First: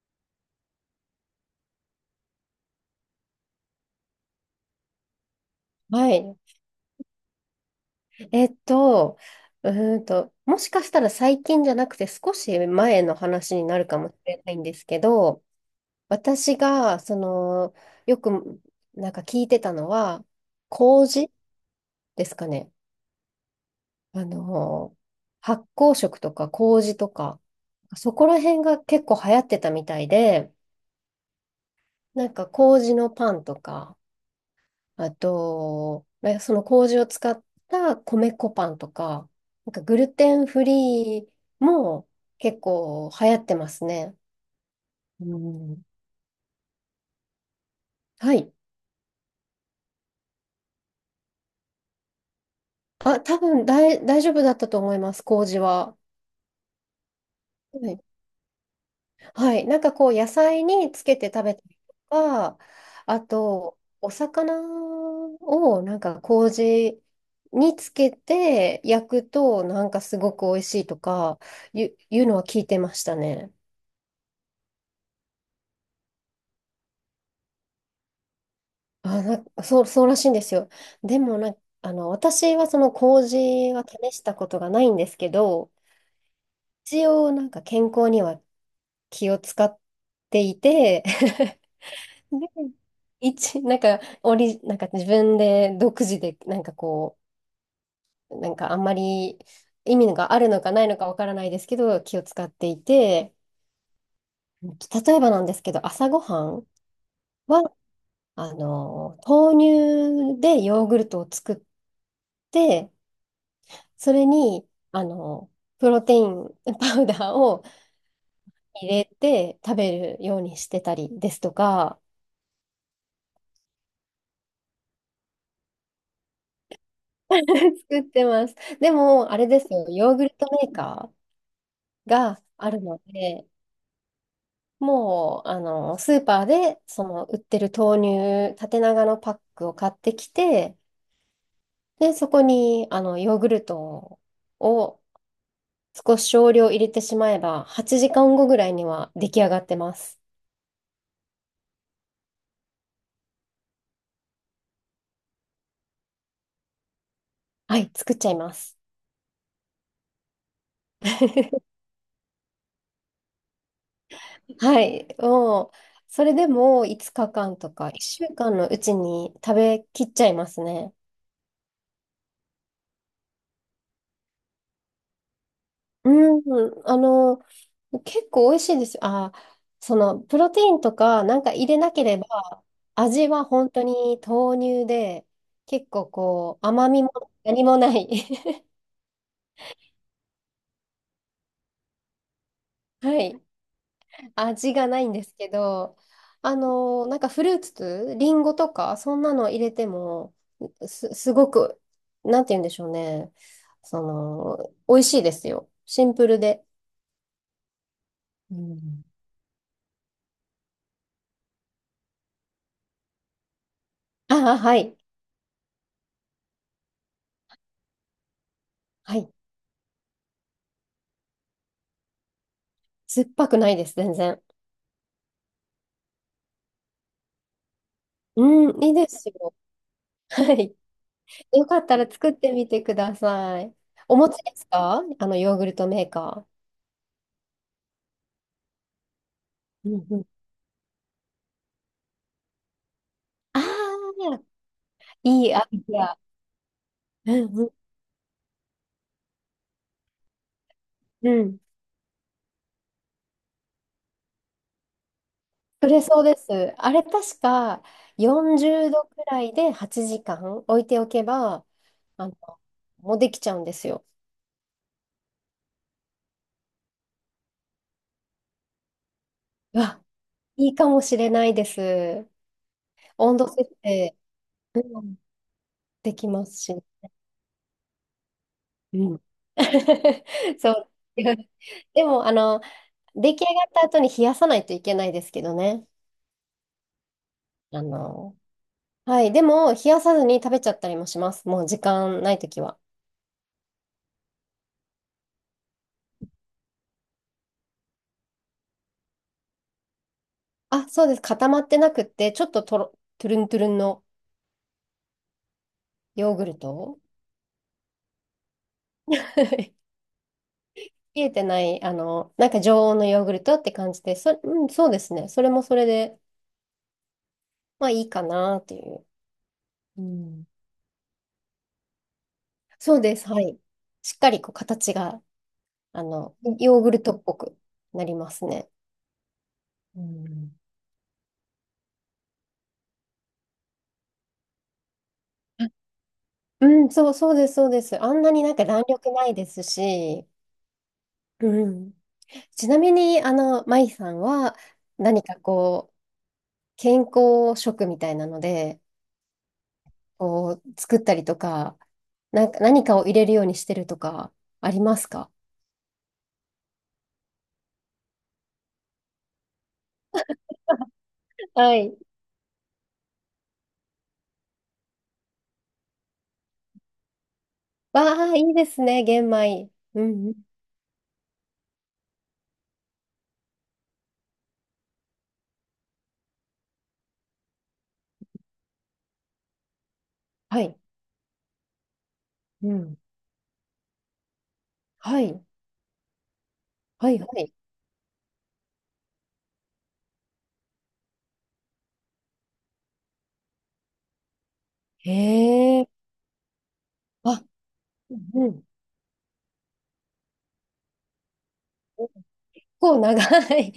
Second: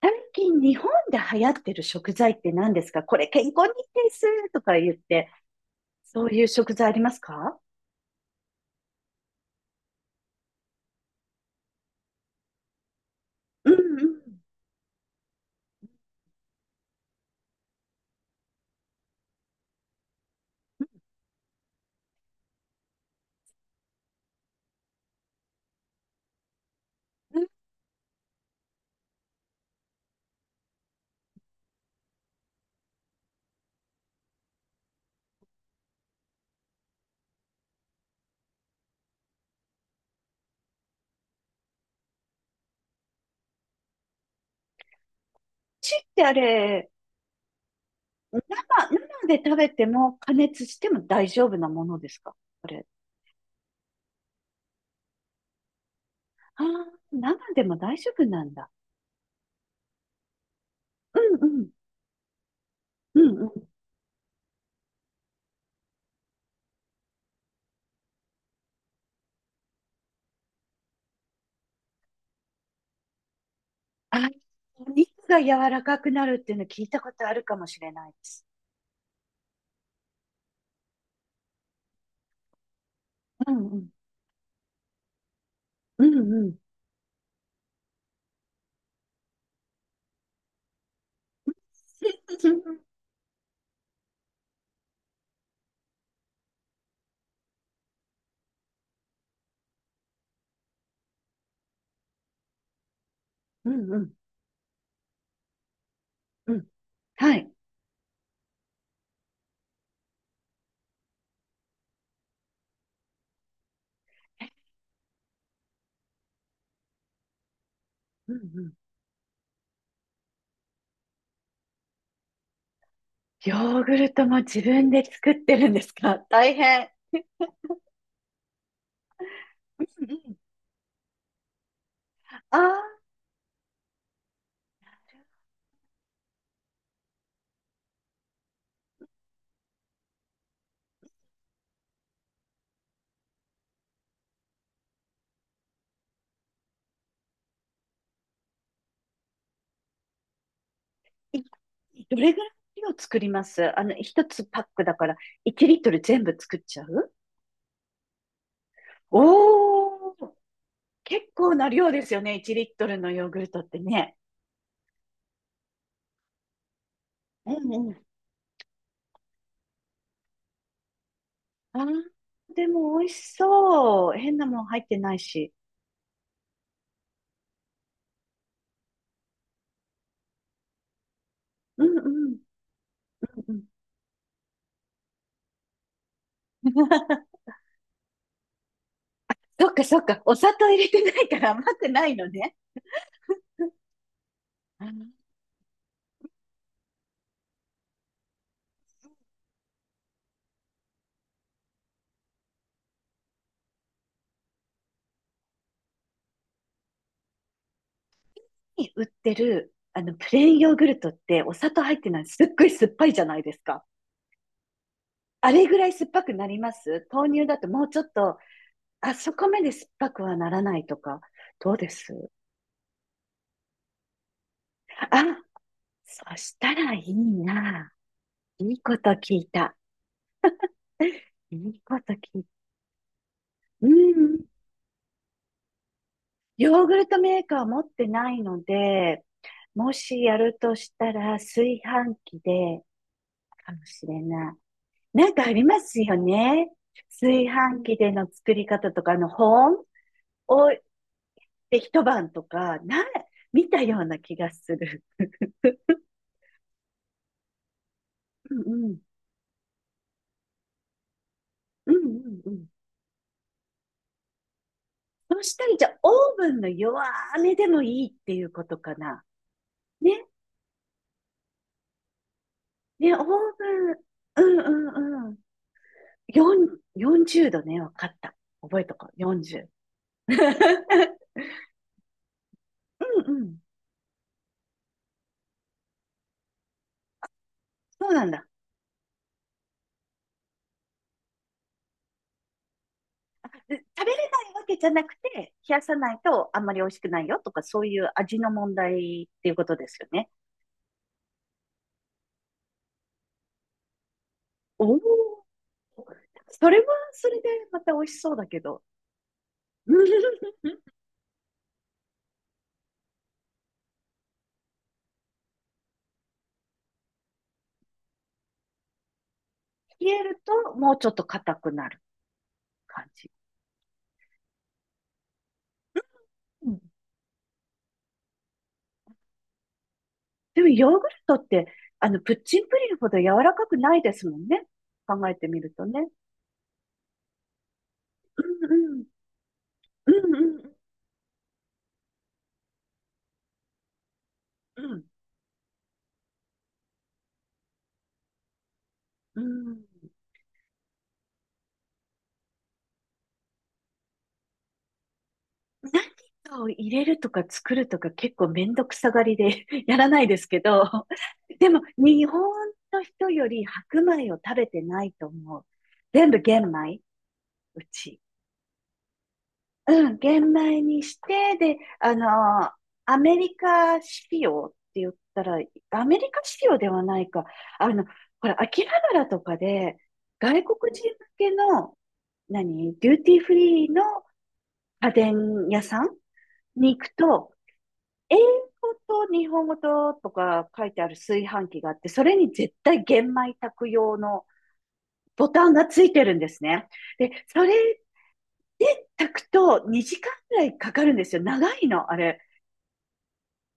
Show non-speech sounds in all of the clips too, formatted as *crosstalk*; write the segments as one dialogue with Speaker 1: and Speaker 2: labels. Speaker 1: 最近日本で流行ってる食材って何ですか？これ健康にいいですとか言って、
Speaker 2: は
Speaker 1: そう
Speaker 2: い。
Speaker 1: いう食材ありますか？
Speaker 2: えっと、うもしかしたら最近じゃなくて少し前の話に
Speaker 1: うん
Speaker 2: なるかもし
Speaker 1: う
Speaker 2: れないんですけど、私が、その、よくなんか聞いてたのは、麹ですかね。あの、発酵食とか麹と
Speaker 1: ん。
Speaker 2: か、
Speaker 1: う
Speaker 2: そこら辺が結構流行ってたみたいで、なんか麹のパンとか、あと、まあその麹を使った米粉パンとか、なんかグルテンフリーも結構流行ってますね。うん。
Speaker 1: ちってあれ、
Speaker 2: は
Speaker 1: 生、
Speaker 2: い。
Speaker 1: 生で食べても加熱しても大丈夫なものですか、これ。
Speaker 2: あ、多分大丈夫だったと思います、麹は。
Speaker 1: ああ、生でも
Speaker 2: は
Speaker 1: 大
Speaker 2: い。
Speaker 1: 丈夫なんだ。
Speaker 2: はい。なんかこう、野菜につけて食
Speaker 1: う
Speaker 2: べ
Speaker 1: んう
Speaker 2: た
Speaker 1: ん。
Speaker 2: りとか、
Speaker 1: う
Speaker 2: あ
Speaker 1: んうん。
Speaker 2: と、お魚をなんか麹につけて焼くと、なんかすごく美味しいとか、いうのは聞いてましたね。
Speaker 1: あ、お肉が柔らかくなるっていうの聞いたことあるかもしれないです。
Speaker 2: あ、そう、そうらしいんですよ。でもな、あの、私はその
Speaker 1: うん
Speaker 2: 麹
Speaker 1: う
Speaker 2: は
Speaker 1: ん。
Speaker 2: 試したことがないんですけど、
Speaker 1: うんうん。
Speaker 2: 一応なんか健康には気を使っていて、*laughs* で、一、なんか、オリ、なんか自分で独自で、なんかこう、なんかあんまり意味があるのかないのかわからないですけど、気を使っていて、
Speaker 1: うんうん。
Speaker 2: 例えばなんですけど、朝ごは
Speaker 1: うんうん。
Speaker 2: ん
Speaker 1: はい。
Speaker 2: は、あの、豆乳でヨーグルトを作って、それに、あの、プロテイン *laughs* パウダーを
Speaker 1: うんうん。
Speaker 2: 入れて食べるようにしてたりですとか、
Speaker 1: ヨーグルトも自分で作ってるんですか？大変。
Speaker 2: *laughs* 作ってます。でも、あれです
Speaker 1: う
Speaker 2: よ、
Speaker 1: ん
Speaker 2: ヨ
Speaker 1: う
Speaker 2: ーグル
Speaker 1: ん。
Speaker 2: トメーカーが
Speaker 1: あ
Speaker 2: ある
Speaker 1: あ、
Speaker 2: ので、もう、あの、スーパーで、その、売ってる豆乳、縦長のパックを買ってきて、で、そこに、あの、ヨーグルトを少し少量入れてしまえば、8時間後ぐらいには出来上がってます。
Speaker 1: いどれぐらいの量作りますあの、一つパックだから1リットル全部作っちゃう？
Speaker 2: はい、作っちゃいます。
Speaker 1: おー、結構
Speaker 2: *laughs*
Speaker 1: な量ですよね、1リットルのヨーグルトってね。
Speaker 2: はい、もう、それでも5日
Speaker 1: う
Speaker 2: 間と
Speaker 1: ん
Speaker 2: か
Speaker 1: うん。
Speaker 2: 1週間のうちに食べきっちゃいますね。
Speaker 1: あー、でも美味しそう。変なもん入ってないし。
Speaker 2: うん、あの、結構美味しいですよ。あ、その、プロテインとかなんか入れ
Speaker 1: う
Speaker 2: な
Speaker 1: ん
Speaker 2: ければ、
Speaker 1: うん。
Speaker 2: 味は
Speaker 1: うんうん。
Speaker 2: 本当に豆乳で、結構こう、甘みも
Speaker 1: *laughs*
Speaker 2: 何もない。*laughs*
Speaker 1: そっかそっか、お砂糖入れてないから甘くないのね。
Speaker 2: はい。味がないんですけど、あの、なんかフルーツ、リンゴとか、そんなの入れても、すごく、なんて言うんでしょうね。その、美味しいですよ。シンプルで。う
Speaker 1: に売
Speaker 2: ん。
Speaker 1: ってる、あの、プレーンヨーグルトってお砂糖入ってない、すっごい酸っぱいじゃないですか。
Speaker 2: ああ、はい。
Speaker 1: あれぐらい酸っぱくなります豆乳だともうちょっと、あ
Speaker 2: は
Speaker 1: そ
Speaker 2: い。
Speaker 1: こまで酸っぱくはならないとか、どうです
Speaker 2: 酸っぱくないです、全然。
Speaker 1: あ、そしたらいいな。
Speaker 2: う
Speaker 1: いい
Speaker 2: ん、いい
Speaker 1: こ
Speaker 2: で
Speaker 1: と
Speaker 2: す
Speaker 1: 聞い
Speaker 2: よ。
Speaker 1: た。
Speaker 2: *laughs* はい。
Speaker 1: い
Speaker 2: よか
Speaker 1: い
Speaker 2: った
Speaker 1: こ
Speaker 2: ら
Speaker 1: と聞
Speaker 2: 作っ
Speaker 1: いた。
Speaker 2: てみてください。
Speaker 1: う
Speaker 2: お持ち
Speaker 1: ん。
Speaker 2: ですか？あの、ヨーグルトメーカ
Speaker 1: ヨーグルトメーカー持ってないので、
Speaker 2: ー。
Speaker 1: も
Speaker 2: うんう
Speaker 1: し
Speaker 2: ん。
Speaker 1: やるとしたら炊飯器で
Speaker 2: あ
Speaker 1: かもしれ
Speaker 2: あ、
Speaker 1: ない。なんか
Speaker 2: い
Speaker 1: あ
Speaker 2: い
Speaker 1: り
Speaker 2: ア
Speaker 1: ま
Speaker 2: イ
Speaker 1: す
Speaker 2: デ
Speaker 1: よ
Speaker 2: ア。
Speaker 1: ね。
Speaker 2: う
Speaker 1: 炊
Speaker 2: んうん。
Speaker 1: 飯器での作り方とか、あの、保温を
Speaker 2: うん、
Speaker 1: で一晩とか、見たような気がする。
Speaker 2: そうです。あれ確か
Speaker 1: う
Speaker 2: 40
Speaker 1: んうん。
Speaker 2: 度くらいで8時間置いておけば、
Speaker 1: うんう
Speaker 2: あの、
Speaker 1: んうん。
Speaker 2: もうできちゃうんですよ。
Speaker 1: そしたら、じゃあ、オーブンの弱めでもいいっていうことかな。
Speaker 2: うわ、
Speaker 1: ね、
Speaker 2: いいかもしれないです。
Speaker 1: ね、オーブ
Speaker 2: 温度設
Speaker 1: ン、
Speaker 2: 定、
Speaker 1: うん
Speaker 2: う
Speaker 1: う
Speaker 2: ん、
Speaker 1: んうん。
Speaker 2: できます
Speaker 1: 4、
Speaker 2: し。
Speaker 1: 40度ね、わかった。覚えと
Speaker 2: う
Speaker 1: こう、
Speaker 2: ん。
Speaker 1: 40。
Speaker 2: *laughs* そう。
Speaker 1: *laughs*
Speaker 2: でも、あの、
Speaker 1: う
Speaker 2: 出
Speaker 1: ん
Speaker 2: 来
Speaker 1: う
Speaker 2: 上
Speaker 1: ん。
Speaker 2: がった後に冷やさないといけないですけどね。あ
Speaker 1: そうなん
Speaker 2: の、
Speaker 1: だ。
Speaker 2: はい。でも、冷やさずに食べちゃったりもします。もう時間ないときは。
Speaker 1: 食べれないわけじゃなくて、冷やさないとあんまり美味しくないよとか、そういう味の問題っていうことですよね。
Speaker 2: あ、そうです。固まってなくって、ちょっとトゥルントゥルンの。
Speaker 1: おお、
Speaker 2: ヨーグル
Speaker 1: それは
Speaker 2: ト。
Speaker 1: それでまた美味しそうだけど、*laughs*
Speaker 2: *laughs*
Speaker 1: 冷
Speaker 2: 冷えてない、あの、なんか常温のヨーグルトって感じで、うん、そうですね。それもそれで、まあいいかなっていう。う
Speaker 1: える
Speaker 2: ん。
Speaker 1: ともうちょっと硬くなる
Speaker 2: そう
Speaker 1: 感
Speaker 2: です。
Speaker 1: じ。
Speaker 2: はい。しっかりこう形が、あの、
Speaker 1: う
Speaker 2: ヨ
Speaker 1: ん、
Speaker 2: ーグルトっぽくなりますね。うん。
Speaker 1: でもヨーグルトって、あの、プッチンプリンほど柔らかくないですもんね。考えてみ
Speaker 2: あ、
Speaker 1: るとね。
Speaker 2: うん、そう、そうです、そうです。あんなになんか
Speaker 1: う
Speaker 2: 弾
Speaker 1: んうん。
Speaker 2: 力ないです
Speaker 1: う
Speaker 2: し、
Speaker 1: んうん
Speaker 2: うん。ちなみに、あの、マイさんは
Speaker 1: うん。
Speaker 2: 何かこう、健康食みたいなので、
Speaker 1: うん。
Speaker 2: こう、作ったりとか、なんか何かを入れるようにしてるとか、ありますか？
Speaker 1: 何かを入れるとか作るとか結構めんどくさがりで *laughs* やらないですけど、で
Speaker 2: は
Speaker 1: も
Speaker 2: い。
Speaker 1: 日本の人より白米を食べてないと思う。全部玄米、う
Speaker 2: わ
Speaker 1: ち。
Speaker 2: あ、いいですね、玄米。う
Speaker 1: うん、
Speaker 2: んうん。
Speaker 1: 玄米にして、で、アメリカ仕様って言ったら、アメリカ仕様ではないか。あの、これ、秋葉原とかで、
Speaker 2: は
Speaker 1: 外
Speaker 2: い。
Speaker 1: 国人向けの、
Speaker 2: うん。
Speaker 1: 何、デューティーフリーの家
Speaker 2: はい。
Speaker 1: 電屋さんに行く
Speaker 2: はい、は
Speaker 1: と、
Speaker 2: い。
Speaker 1: 英語と日本語ととか書いてある炊飯器があって、それに絶対玄米炊く用のボタン
Speaker 2: へ
Speaker 1: が
Speaker 2: え。
Speaker 1: ついてるんですね。で、
Speaker 2: あ、
Speaker 1: それ
Speaker 2: うん。
Speaker 1: 炊くと2時間ぐらいかかるんですよ。長いの、
Speaker 2: 結
Speaker 1: あれ。
Speaker 2: 構長い。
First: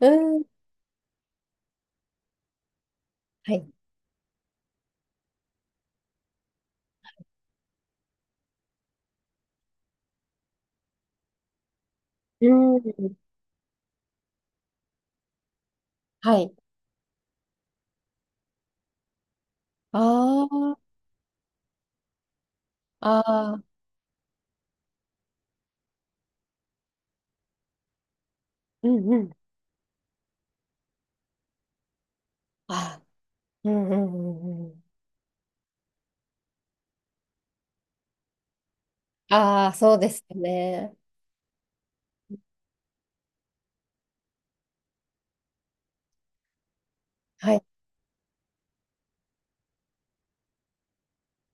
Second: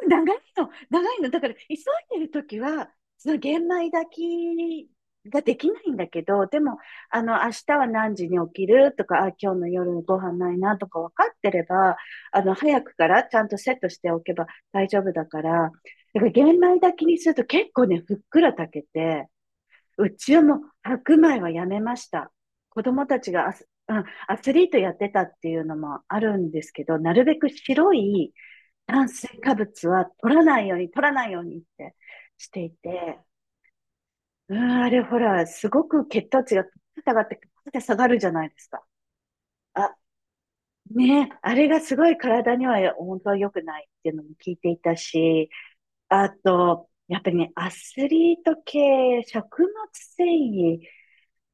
Speaker 2: *laughs*
Speaker 1: 長
Speaker 2: う
Speaker 1: い
Speaker 2: ん。
Speaker 1: の、長いの。だから、急いでるときは、その
Speaker 2: は
Speaker 1: 玄
Speaker 2: い。
Speaker 1: 米炊きができないんだけど、でも、あの、明日は何時に起きるとか、あ、今日の夜のご飯ないなとか分かってれば、あ
Speaker 2: う
Speaker 1: の、早くか
Speaker 2: ん。
Speaker 1: らちゃんとセットしておけば大丈夫だから、だから
Speaker 2: は
Speaker 1: 玄
Speaker 2: い。
Speaker 1: 米炊きにすると結構ね、ふっくら炊けて、うちは
Speaker 2: あ
Speaker 1: もう
Speaker 2: あ、
Speaker 1: 白米はやめました。子供たちが
Speaker 2: ああ、
Speaker 1: うん、アスリートやってたっていうのもあるんですけど、なるべく白い
Speaker 2: う
Speaker 1: 炭
Speaker 2: んう
Speaker 1: 水
Speaker 2: ん。
Speaker 1: 化物は取らないように、取らないようにってしてい
Speaker 2: あ
Speaker 1: て、
Speaker 2: ー、うんうんう
Speaker 1: うん、
Speaker 2: んうん。
Speaker 1: あれほら、すごく血糖値が下がって、下がるじゃないですか。
Speaker 2: ああ、そ
Speaker 1: あ、
Speaker 2: うですよね。
Speaker 1: ね、あれがすごい体には本当は良くないっていうのも聞いていたし、あと、やっぱりね、
Speaker 2: はい。
Speaker 1: アスリート系、食物繊維、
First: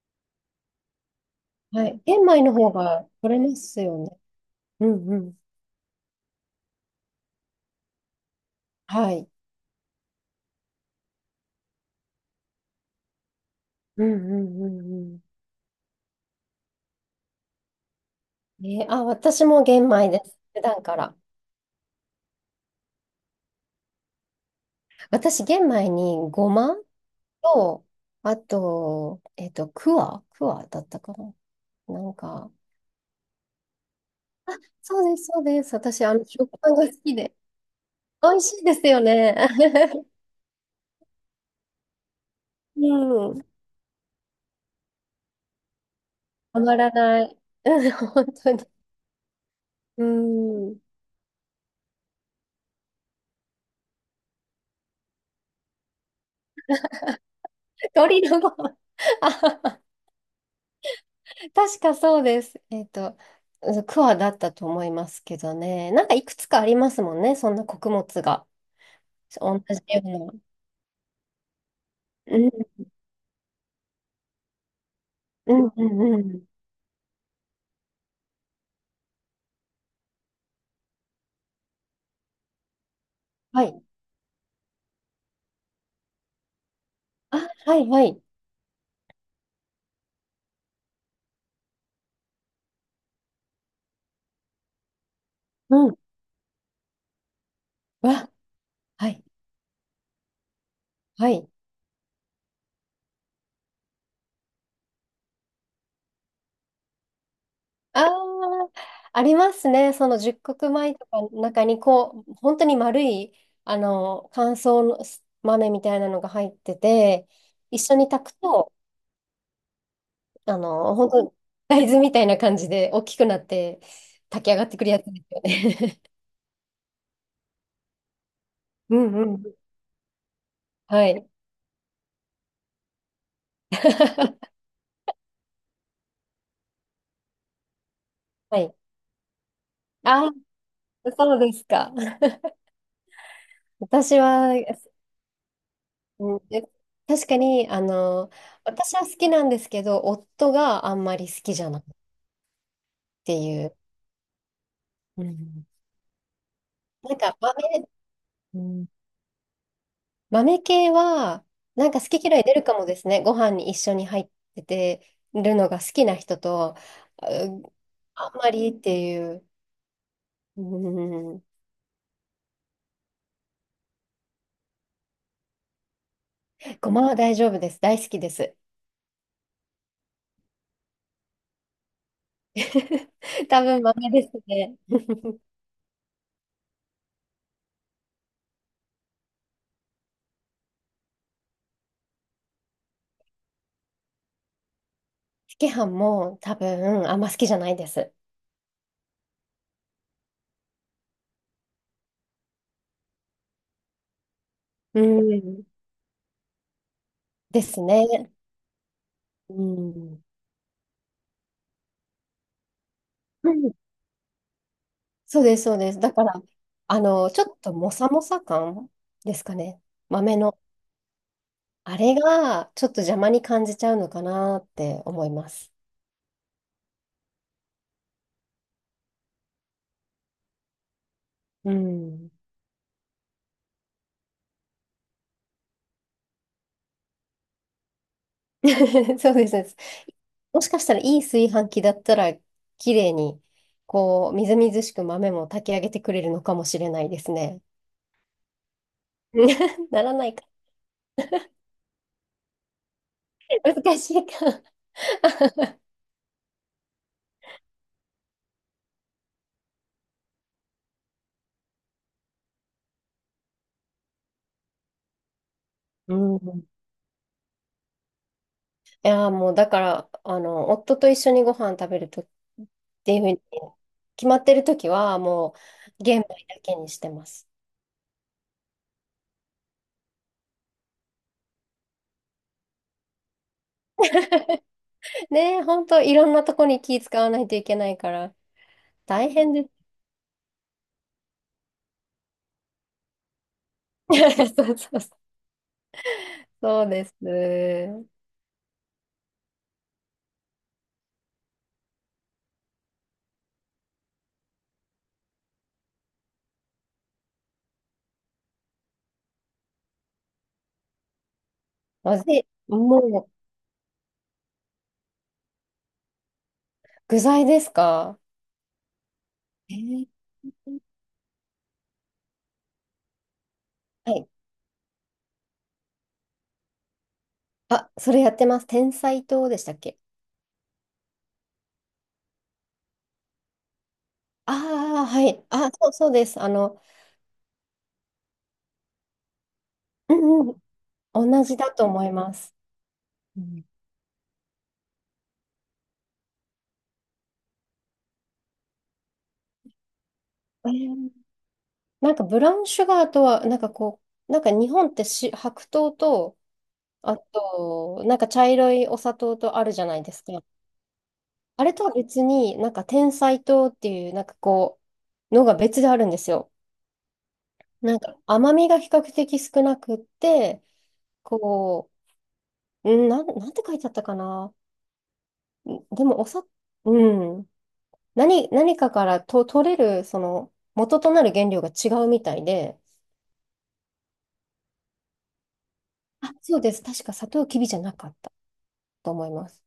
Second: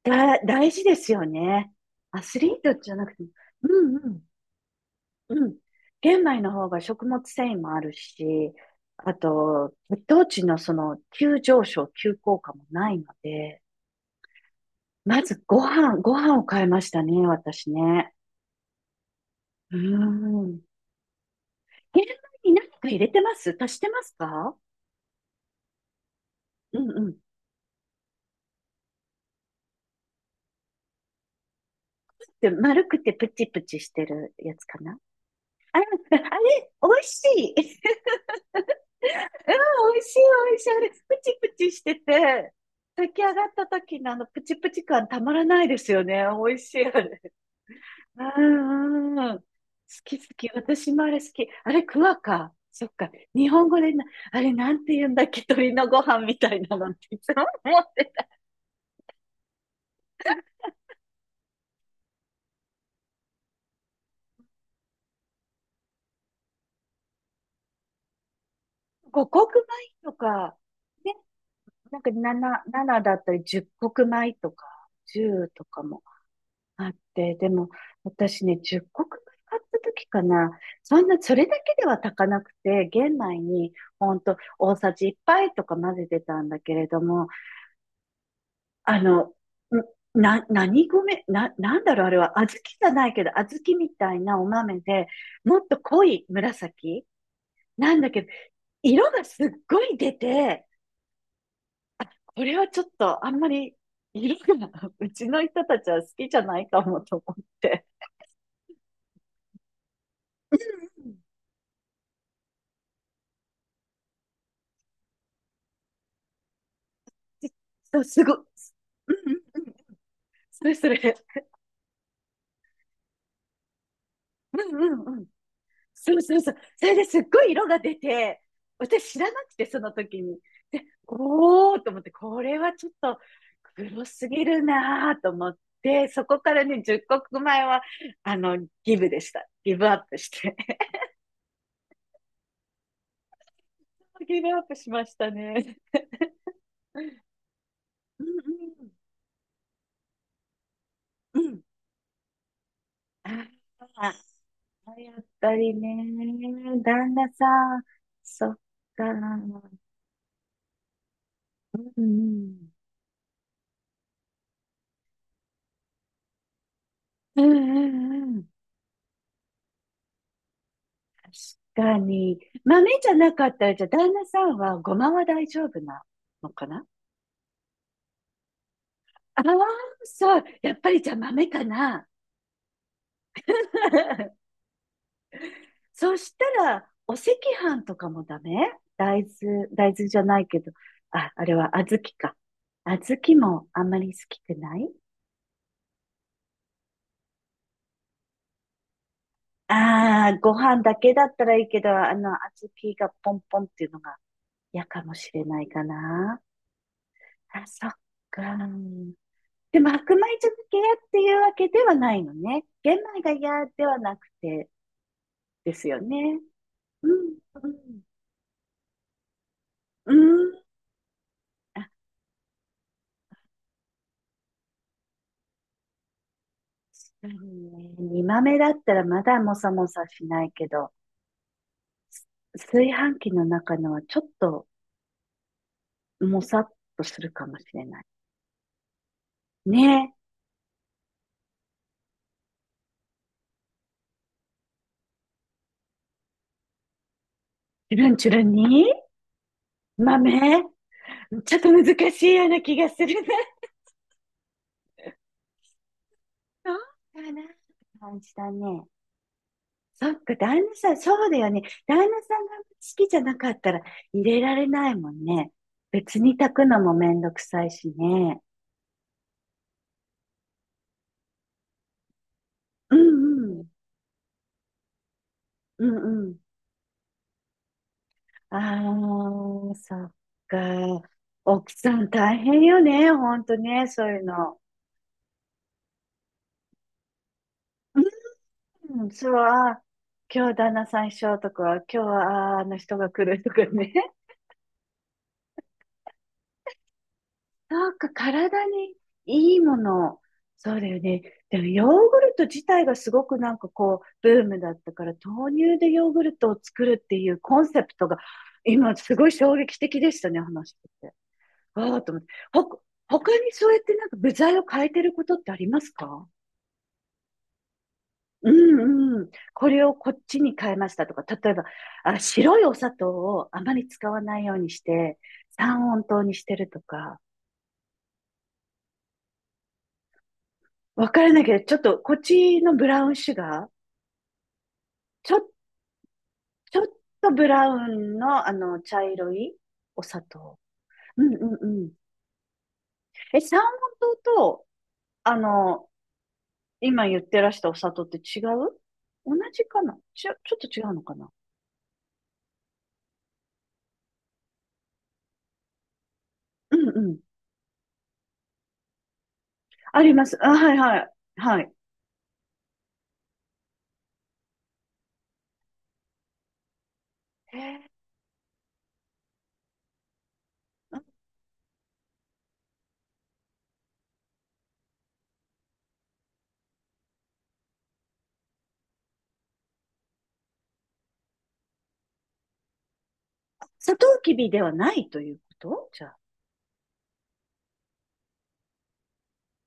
Speaker 1: 大事ですよね。
Speaker 2: はい。玄
Speaker 1: アス
Speaker 2: 米
Speaker 1: リ
Speaker 2: の
Speaker 1: ー
Speaker 2: 方
Speaker 1: トじゃな
Speaker 2: が
Speaker 1: くても、
Speaker 2: 取れます
Speaker 1: うん
Speaker 2: よ
Speaker 1: う
Speaker 2: ね。
Speaker 1: ん
Speaker 2: うんうん。
Speaker 1: うん。玄米の方が食物繊維もあるし、
Speaker 2: は
Speaker 1: あ
Speaker 2: い。
Speaker 1: と、血糖値のその急上昇、急降下もないので、
Speaker 2: うんうんうんうん。
Speaker 1: まずご飯、ご飯を変えましたね、私ね。
Speaker 2: えーあ、私も
Speaker 1: うー
Speaker 2: 玄米です。
Speaker 1: ん。
Speaker 2: 普段から。
Speaker 1: 玄米に何か入れてます？足してますか？
Speaker 2: 私、玄米にごま
Speaker 1: うんうん。
Speaker 2: と、あと、クワクワだったかな。なん
Speaker 1: で、
Speaker 2: か、
Speaker 1: 丸くてプチプチしてるやつかな
Speaker 2: そうです、そうです。
Speaker 1: あ、あれ、
Speaker 2: 私、あの、食パンが好
Speaker 1: 美味
Speaker 2: き
Speaker 1: し
Speaker 2: で。
Speaker 1: い。*laughs*
Speaker 2: 美味しいですよね。
Speaker 1: うん、美味しい、美味しい。あれ、プチプチしてて、
Speaker 2: *laughs*
Speaker 1: 炊き上
Speaker 2: う
Speaker 1: がっ
Speaker 2: ん。
Speaker 1: た時のあのプチプチ感たまらないですよね。美
Speaker 2: た
Speaker 1: 味し
Speaker 2: ま
Speaker 1: い、あ
Speaker 2: らな
Speaker 1: れ。
Speaker 2: い。*laughs* うん、本当に。
Speaker 1: うん、好
Speaker 2: う
Speaker 1: き好き。
Speaker 2: ん。
Speaker 1: 私もあれ好き。あれ、クワか。そっか。日本語であれなんて言うんだっけ、鳥のご飯みたいなのっていつも思って
Speaker 2: 鳥
Speaker 1: た。
Speaker 2: のごま。*laughs* あはは、確かそうです。うんクワだったと思いますけどね。なんかいくつかありますもんね、そんな穀物が。
Speaker 1: 五穀
Speaker 2: 同じよ
Speaker 1: 米と
Speaker 2: うな。
Speaker 1: か、ね、なんか
Speaker 2: うん、
Speaker 1: 7だったり十穀米とか、十
Speaker 2: う
Speaker 1: と
Speaker 2: ん、
Speaker 1: か
Speaker 2: う
Speaker 1: も
Speaker 2: ん、うん。
Speaker 1: あって、でも私ね、十穀米買った時かな、そんな、それだけでは炊かなくて、玄米
Speaker 2: は
Speaker 1: に
Speaker 2: い。
Speaker 1: ほんと大さじ1杯とか混ぜてたんだけれども、
Speaker 2: あ、はい、はい。
Speaker 1: あの、んな、何米、な、なんだろう、あれは、小豆じゃないけど、小豆みたいなお豆で、もっと
Speaker 2: うん。
Speaker 1: 濃い紫なんだけど、
Speaker 2: わ、は
Speaker 1: 色
Speaker 2: い、
Speaker 1: がすっごい出て、
Speaker 2: はい。
Speaker 1: これはちょっとあんまり色が *laughs* うちの人たちは好きじゃないかもと思って。
Speaker 2: ああ、ありますね。その十穀米とかの中に、こう、本当に丸い、あの、乾燥の豆みたいなのが入ってて、一緒
Speaker 1: そう、
Speaker 2: に
Speaker 1: す
Speaker 2: 炊
Speaker 1: ごい。
Speaker 2: くと、
Speaker 1: うんうんうん。
Speaker 2: あ
Speaker 1: それそ
Speaker 2: の、
Speaker 1: れ。
Speaker 2: 本当大豆みたいな感じで大きくなって炊き上
Speaker 1: う
Speaker 2: がって
Speaker 1: ん
Speaker 2: くる
Speaker 1: う
Speaker 2: やつ
Speaker 1: んう
Speaker 2: で
Speaker 1: ん。
Speaker 2: すよね。
Speaker 1: そうそうそう。それですっごい色が出て、
Speaker 2: *laughs* う
Speaker 1: 私
Speaker 2: ん
Speaker 1: 知
Speaker 2: う
Speaker 1: らなく
Speaker 2: ん。
Speaker 1: て、その時に。で、
Speaker 2: *laughs* はい。
Speaker 1: おーと思って、これはちょっと黒すぎ
Speaker 2: *laughs*
Speaker 1: るなーと思って、そこからね、10国前は、あの、
Speaker 2: はい。
Speaker 1: ギブでした。ギブアップし
Speaker 2: あ、
Speaker 1: て。
Speaker 2: そうですか。私
Speaker 1: *laughs* ギブ
Speaker 2: は、
Speaker 1: アップしましたね。
Speaker 2: うんで、確かに、あ
Speaker 1: う
Speaker 2: の、
Speaker 1: ん
Speaker 2: 私は好きなんですけど、夫があんまり
Speaker 1: う
Speaker 2: 好
Speaker 1: ん。う
Speaker 2: き
Speaker 1: ん。
Speaker 2: じゃないってい
Speaker 1: あ
Speaker 2: う。
Speaker 1: あ、や
Speaker 2: う
Speaker 1: っぱ
Speaker 2: ん、
Speaker 1: りね、旦
Speaker 2: なん
Speaker 1: 那
Speaker 2: か
Speaker 1: さ
Speaker 2: 豆、
Speaker 1: ん、そっ
Speaker 2: うん、
Speaker 1: か。うん
Speaker 2: 豆系は、
Speaker 1: う
Speaker 2: なんか好き嫌い出る
Speaker 1: ん。
Speaker 2: かもですね。ご飯に一緒に入っててるのが好きな人と、
Speaker 1: う
Speaker 2: う
Speaker 1: ん
Speaker 2: ん、
Speaker 1: う
Speaker 2: あん
Speaker 1: んうん。
Speaker 2: まりっていう。うん、
Speaker 1: 確かに。豆じゃなかったら、じゃあ旦那さんはごまは大丈夫なのかな？
Speaker 2: ごまは大丈夫です。大好きです。
Speaker 1: ああ、そう。やっぱりじゃあ豆かな。
Speaker 2: *laughs* 多分豆です
Speaker 1: *laughs*
Speaker 2: ね。
Speaker 1: そしたら、お赤飯とかもダメ？大豆、大豆じゃないけど。あ、あれは小豆か。小豆もあんまり好きくない？
Speaker 2: 赤飯も多分あんま好きじゃないです。
Speaker 1: ああ、ご飯だけだったらいいけど、あの、小豆がポンポンっていうのが嫌
Speaker 2: う
Speaker 1: かもしれな
Speaker 2: ん、
Speaker 1: いかな。
Speaker 2: で
Speaker 1: あ、
Speaker 2: す
Speaker 1: そっ
Speaker 2: ね。
Speaker 1: か。
Speaker 2: う
Speaker 1: でも、白米
Speaker 2: ん
Speaker 1: 漬け屋っていうわけではないのね。玄米が
Speaker 2: う
Speaker 1: 嫌
Speaker 2: ん、
Speaker 1: ではなくて
Speaker 2: そうです、そ
Speaker 1: で
Speaker 2: う
Speaker 1: す
Speaker 2: です。
Speaker 1: よ
Speaker 2: だから、
Speaker 1: ね。
Speaker 2: あ
Speaker 1: う
Speaker 2: の、
Speaker 1: ん、
Speaker 2: ちょっ
Speaker 1: う
Speaker 2: とも
Speaker 1: ん、
Speaker 2: さもさ感ですかね。
Speaker 1: う
Speaker 2: 豆
Speaker 1: ん。
Speaker 2: の。
Speaker 1: あ、
Speaker 2: あれが、ちょっと邪魔に感じちゃうのかなって思います。
Speaker 1: 確かにね。煮豆だったらまだもさもさしないけど、
Speaker 2: うん。
Speaker 1: 炊飯器の中のはちょっともさっとするかもしれない。
Speaker 2: *laughs* そうです、そうです。
Speaker 1: ね
Speaker 2: もしかしたらいい炊飯器だったら、綺麗に、こう、みずみずしく豆も炊き上げてくれるのかもしれないですね。
Speaker 1: え、チュルンチュルンに
Speaker 2: *laughs* ならないか。
Speaker 1: 豆ちょっと難しいような気がするね。
Speaker 2: 難しいか。
Speaker 1: そうかなって感じだね。そっか、旦那さん、そうだよね。旦那さんが好きじゃなかったら入れられないもんね。
Speaker 2: う
Speaker 1: 別に炊
Speaker 2: ん。
Speaker 1: く
Speaker 2: い
Speaker 1: のもめんどくさいしね。
Speaker 2: やー、もう、だから、あの、夫と一緒にご飯食べるとっ
Speaker 1: う
Speaker 2: ていうふう
Speaker 1: ん
Speaker 2: に
Speaker 1: うん。
Speaker 2: 決まってる時はも
Speaker 1: う
Speaker 2: う玄
Speaker 1: んう
Speaker 2: 米
Speaker 1: ん。
Speaker 2: だけにしてます。
Speaker 1: ああ、そっか。奥さん大変よね。ほんとね、そういうの。
Speaker 2: *laughs* ねえ、ほんといろんなとこに気使わないといけないから
Speaker 1: うん、
Speaker 2: 大
Speaker 1: そう、
Speaker 2: 変です。
Speaker 1: あー今日旦那さん一緒とか、今日はあーあの人が来るとかね。
Speaker 2: *laughs* そうそうそう、そうです。
Speaker 1: そうか、体にいいもの。そうだよね。でもヨーグルト自体がすごくなんかこう、ブームだったから、豆乳でヨーグルトを作るっていうコンセプトが、今すごい衝撃的でしたね、話してて。わあと
Speaker 2: ま
Speaker 1: 思っ
Speaker 2: ず
Speaker 1: て。
Speaker 2: い、
Speaker 1: ほ、
Speaker 2: もう
Speaker 1: 他にそうやってなんか部材を変えてることってありますか？
Speaker 2: 具材ですか？
Speaker 1: うんうん。こ
Speaker 2: え
Speaker 1: れを
Speaker 2: ー、
Speaker 1: こっちに変えましたとか、例えば、あ、白いお砂糖をあまり使
Speaker 2: は
Speaker 1: わ
Speaker 2: い。
Speaker 1: ないようにして、三温糖にしてるとか。
Speaker 2: あ、それやってます。天才糖でしたっけ？
Speaker 1: わからないけど、ちょっと、こっちのブラウンシュガー。
Speaker 2: ああー、は
Speaker 1: ち
Speaker 2: い。
Speaker 1: ょ、
Speaker 2: あ、そう、そうです。あ
Speaker 1: ち
Speaker 2: の、
Speaker 1: ょっとブラウンの、あの、茶色いお
Speaker 2: う
Speaker 1: 砂
Speaker 2: ん
Speaker 1: 糖。う
Speaker 2: うん、
Speaker 1: ん
Speaker 2: 同
Speaker 1: うん
Speaker 2: じ
Speaker 1: う
Speaker 2: だと
Speaker 1: ん。
Speaker 2: 思います。う
Speaker 1: え、サー
Speaker 2: ん、
Speaker 1: モン糖と、あの、今言ってらしたお砂糖って違う？同じかな？ちょっ
Speaker 2: え
Speaker 1: と違うの
Speaker 2: ー、
Speaker 1: かな？
Speaker 2: なんかブラウンシュガーとは、なんかこう、なんか日本って白糖と、
Speaker 1: うんう
Speaker 2: あ
Speaker 1: ん。
Speaker 2: と、なんか茶色いお砂糖とあるじゃな
Speaker 1: あ
Speaker 2: い
Speaker 1: り
Speaker 2: です
Speaker 1: ま
Speaker 2: か。
Speaker 1: す。あ、はいはい。は
Speaker 2: あ
Speaker 1: い。
Speaker 2: れとは別に、なんか甜菜糖っていう、なんかこう、のが別であるんですよ。
Speaker 1: へえ。
Speaker 2: なんか甘みが比較的少なくって、こう、うん、なんて書いてあったかな。んでも、うん。何かからと取れる、その、元となる原料が違うみたいで、
Speaker 1: 砂糖きびではないということじゃあ。
Speaker 2: あ、そうです。確か砂糖きびじゃなかったと思います。